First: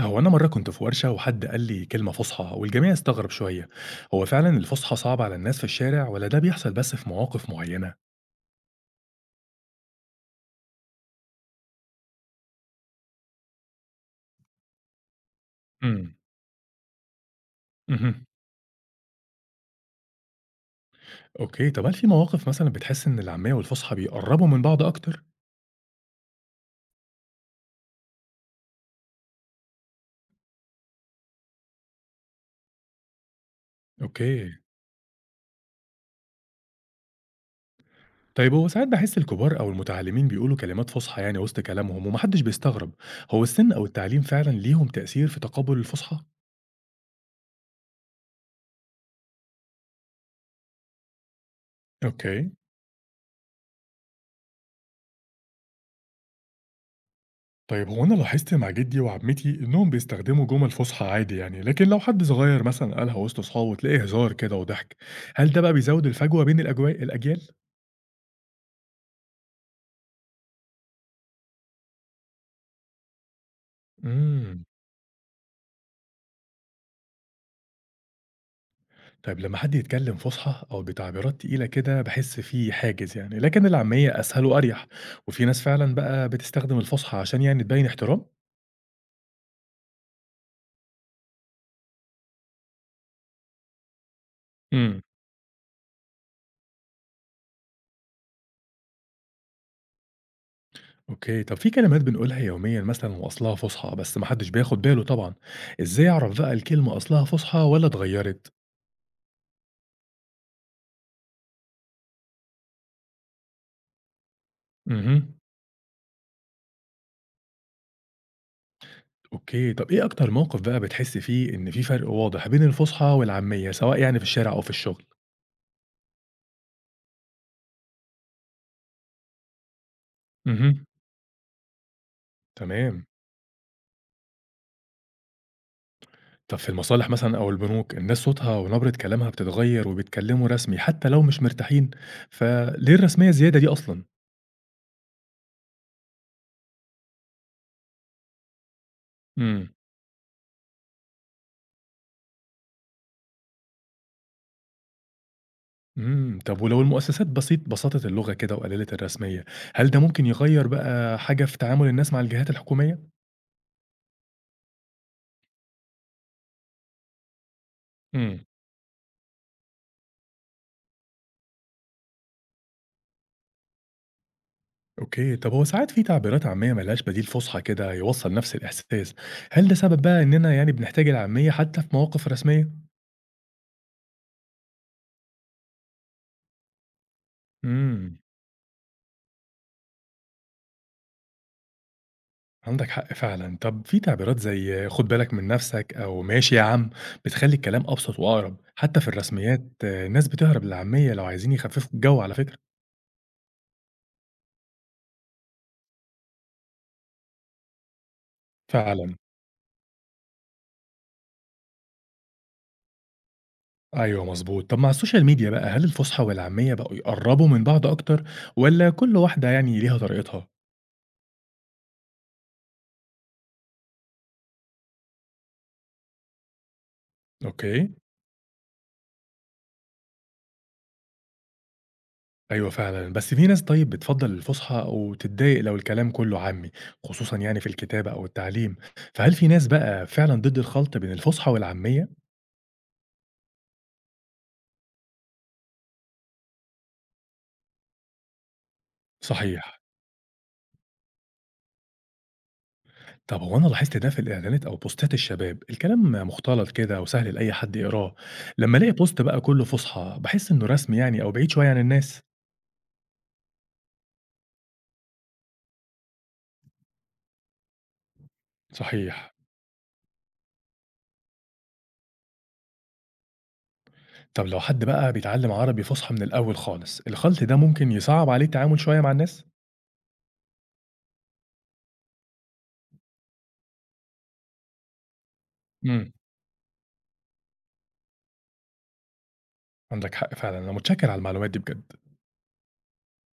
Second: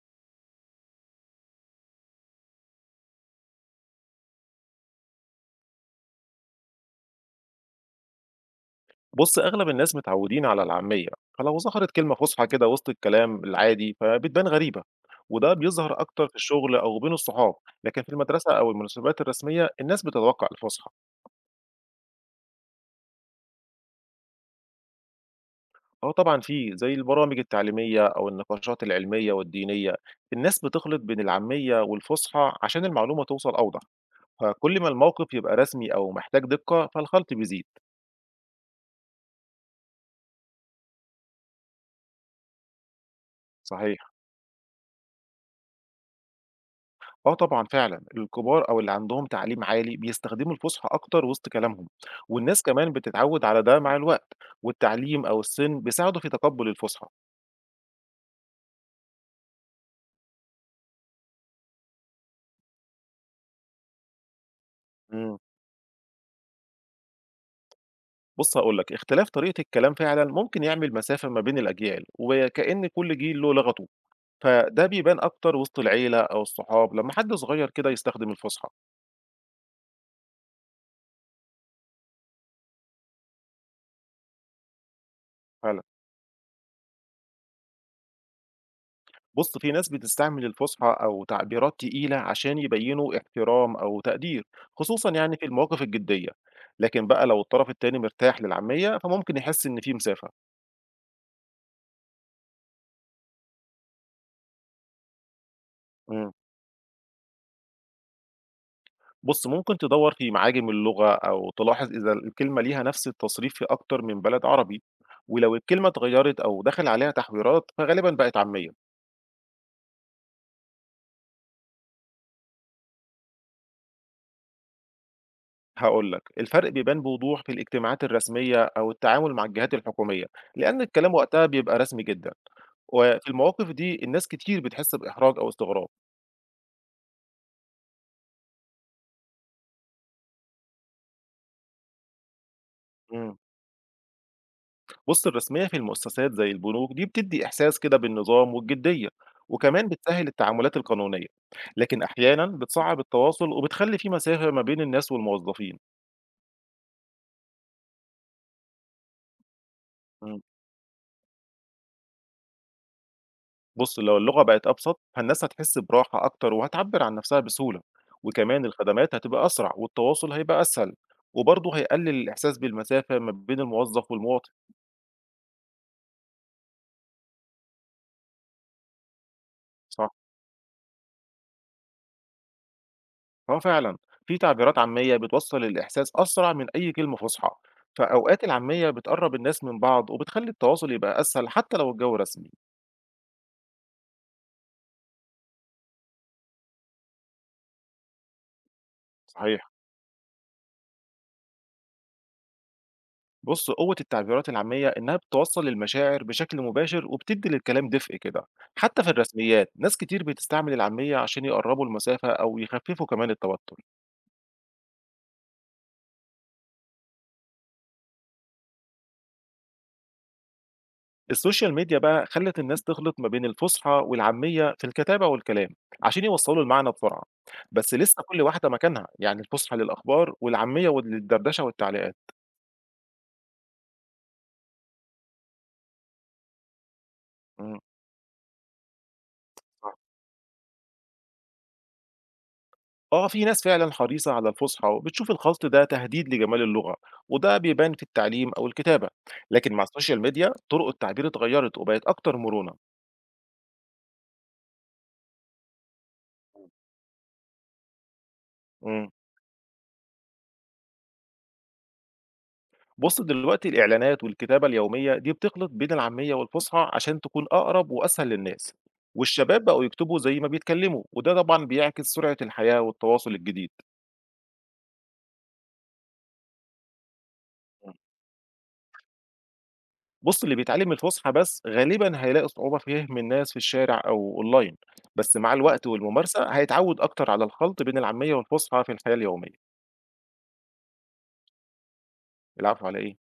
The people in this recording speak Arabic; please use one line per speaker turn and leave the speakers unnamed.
هو أنا مرة كنت في ورشة وحد قال لي كلمة فصحى والجميع استغرب شوية، هو فعلا الفصحى صعب على الناس في الشارع ولا ده بيحصل بس في مواقف معينة؟
بُص، أغلب الناس متعودين على العامية، فلو ظهرت كلمة فُصحى كده وسط الكلام العادي فبتبان غريبة، وده بيظهر
امم.
أكتر في الشغل أو بين الصحاب، لكن في
اها.
المدرسة أو المناسبات الرسمية الناس بتتوقع الفُصحى.
اوكي، طب هل في مواقف مثلا بتحس إن العامية والفصحى بيقربوا من بعض أكتر؟
آه طبعًا في، زي البرامج التعليمية أو النقاشات العلمية والدينية، الناس بتخلط بين العامية والفُصحى عشان المعلومة توصل أوضح،
اوكي.
فكل ما الموقف يبقى رسمي أو محتاج دقة فالخلط بيزيد.
طيب هو ساعات بحس الكبار أو المتعلمين بيقولوا كلمات فصحى يعني وسط كلامهم ومحدش بيستغرب، هو السن أو
صحيح.
التعليم فعلا ليهم تأثير في تقبل الفصحى؟
آه طبعًا فعلًا، الكبار أو اللي عندهم تعليم عالي بيستخدموا الفُصحى أكتر وسط كلامهم،
اوكي.
والناس كمان بتتعوّد على ده مع الوقت، والتعليم أو السِن بيساعدوا في تقبُّل الفُصحى.
طيب هو أنا لاحظت مع جدي وعمتي إنهم بيستخدموا جمل فصحى عادي يعني لكن لو حد صغير مثلا قالها وسط أصحابه تلاقيه هزار كده وضحك.
إمم.
هل ده بقى بيزود الفجوة بين الأجواء الأجيال؟
بُص هاقول لك، اختلاف طريقة الكلام فعلًا ممكن يعمل مسافة ما بين الأجيال، وكأن كل جيل له لغته،
امم.
فده بيبان أكتر وسط العيلة أو الصحاب لمّا حد صغير كده يستخدم الفُصحى
طيب لما حد يتكلم فصحى أو بتعبيرات تقيلة كده بحس فيه حاجز يعني لكن العامية أسهل وأريح، وفي ناس
فعلًا.
فعلا بقى بتستخدم الفصحى عشان يعني تبين احترام؟
بُص، في ناس بتستعمل الفُصحى أو تعبيرات تقيلة عشان يبيّنوا احترام أو تقدير،
امم.
خصوصًا يعني في المواقف الجدية، لكن بقى لو الطرف التاني مرتاح للعامية، فممكن يحس إن في مسافة.
اوكي، طب في كلمات بنقولها يوميا مثلا وأصلها فصحى بس محدش بياخد باله طبعا، ازاي
إمم.
أعرف بقى الكلمة أصلها فصحى ولا اتغيرت؟
بُص، ممكن تدوّر في معاجم اللغة أو تلاحظ إذا الكلمة ليها نفس التصريف في أكتر من بلد عربي،
امم.
ولو الكلمة اتغيّرت أو دخل عليها تحويرات، فغالبًا بقت عامية.
أوكي، طب إيه أكتر موقف بقى بتحسّي فيه إن في فرق واضح بين الفُصحى والعامية، سواء يعني في الشارع أو في الشغل؟
هاقول لك، الفرق بيبان بوضوح في الاجتماعات الرسمية أو التعامل مع الجهات الحكومية، لأن
اهم.
الكلام وقتها بيبقى رسمي جدًا،
تمام.
وفي المواقف دي الناس كتير بتحس بإحراج أو استغراب.
طب في المصالح مثلًا أو البنوك، الناس صوتها ونبرة كلامها بتتغيّر وبيتكلّموا رسمي حتى لو مش مرتاحين، فليه الرسمية
امم.
الزيادة دي أصلًا؟
بُص الرسمية في المؤسسات زي البنوك دي بتدي إحساس كده بالنظام والجدية،
إمم.
وكمان بتسهل التعاملات القانونية، لكن أحيانًا بتصعب التواصل وبتخلي في مسافة ما بين الناس والموظفين.
إمم، طب ولو المؤسسات بسيط بسّطت اللغة كده وقلّلت الرسمية، هل ده ممكن يغيّر بقى حاجة في تعامل الناس مع الجهات الحكومية؟
بُص، لو اللغة بقت أبسط، فالناس هتحس براحة أكتر وهتعبّر عن نفسها بسهولة،
إمم.
وكمان الخدمات هتبقى أسرع والتواصل هيبقى أسهل، وبرضه هيقلل الإحساس بالمسافة ما بين الموظف والمواطن،
أوكي، طب هو ساعات في تعبيرات عامية ما لهاش بديل فُصحى كده يوصّل نفس الإحساس، هل ده سبب
صح،
بقى إننا يعني بنحتاج العامية حتى في مواقف رسمية؟
آه فعلًا، في تعبيرات عامية بتوصّل الإحساس أسرع من أي كلمة فُصحى،
إمم.
فأوقات العامية بتقرّب الناس من بعض وبتخلّي التواصل يبقى أسهل حتى لو الجو رسمي،
عندك حق فعلًا، طب في تعبيرات زي خُد بالك من نفسك أو ماشي يا عم، بتخلّي الكلام أبسط وأقرب، حتى في الرسميات
صحيح.
آه، الناس بتهرب للعامية لو عايزين يخففوا الجو على فكرة.
بص قوة التعبيرات العامية إنها بتوصل المشاعر بشكل مباشر وبتدي للكلام دفء كده، حتى في
فعلًا.
الرسميات ناس كتير بتستعمل العامية عشان يقربوا المسافة أو يخففوا كمان التوتر.
أيوه مضبوط، طب مع السوشيال ميديا بقى هل الفُصحى والعامية بقوا يقرّبوا من بعض أكتر والّا كل واحدة يعني ليها طريقتها؟
السوشيال ميديا بقى خلت الناس تخلط ما بين الفصحى والعامية في الكتابة والكلام عشان يوصلوا المعنى بسرعة، بس
أوكي.
لسه كل واحدة مكانها يعني الفصحى للأخبار والعامية للدردشة والتعليقات.
أيوه فعلًا، بس في ناس طيب بتفضّل الفُصحى أو تتضايق لو الكلام كُلّه عامي، خصوصًا يعني في
مم.
الكتابة أو التعليم، فهل في ناس بقى فعلًا ضد الخلط بين الفُصحى والعامية؟
آه، في ناس فعلًا حريصة على الفُصحى وبتشوف الخَلْط ده تهديد لجمال اللغة، وده بيبان في التعليم أو الكتابة، لكن
صحيح.
مع السوشيال ميديا طُرق التعبير اتغيّرت وبقت أكتر مرونة.
طب هو أنا لاحظت ده في الإعلانات أو بوستات الشباب، الكلام مُختلط كده وسهل لأي حد يقراه، لمّا ألاقي
إمم،
بوست بقى كُلّه فُصحى باحس إنه رسمي يعني أو بعيد شوية عن الناس.
بُص دلوقتي الإعلانات والكتابة اليومية دي بتخلِط بين العامية والفُصحى عشان تكون أقرب وأسهل للناس،
صحيح.
والشباب بقوا يكتبوا زي ما بيتكلّموا، وده طبعًا بيعكس سرعة الحياة والتواصل الجديد.
طب لو حد بقى بيتعلم عربي فُصحى من الأول خالص، الخلط ده ممكن يصعّب عليه التعامل شوية مع الناس؟
بُص، اللي بيتعلم الفُصحى بس غالبًا هيلاقي صعوبة في فهم الناس في الشارع أو online، بس مع الوقت
إمم.
والممارسة هيتعود أكتر على الخلط بين العامية والفُصحى في الحياة اليومية.
عندك حق فعلًا، أنا متشكر على المعلومات دي بجد.
العفو على إيه؟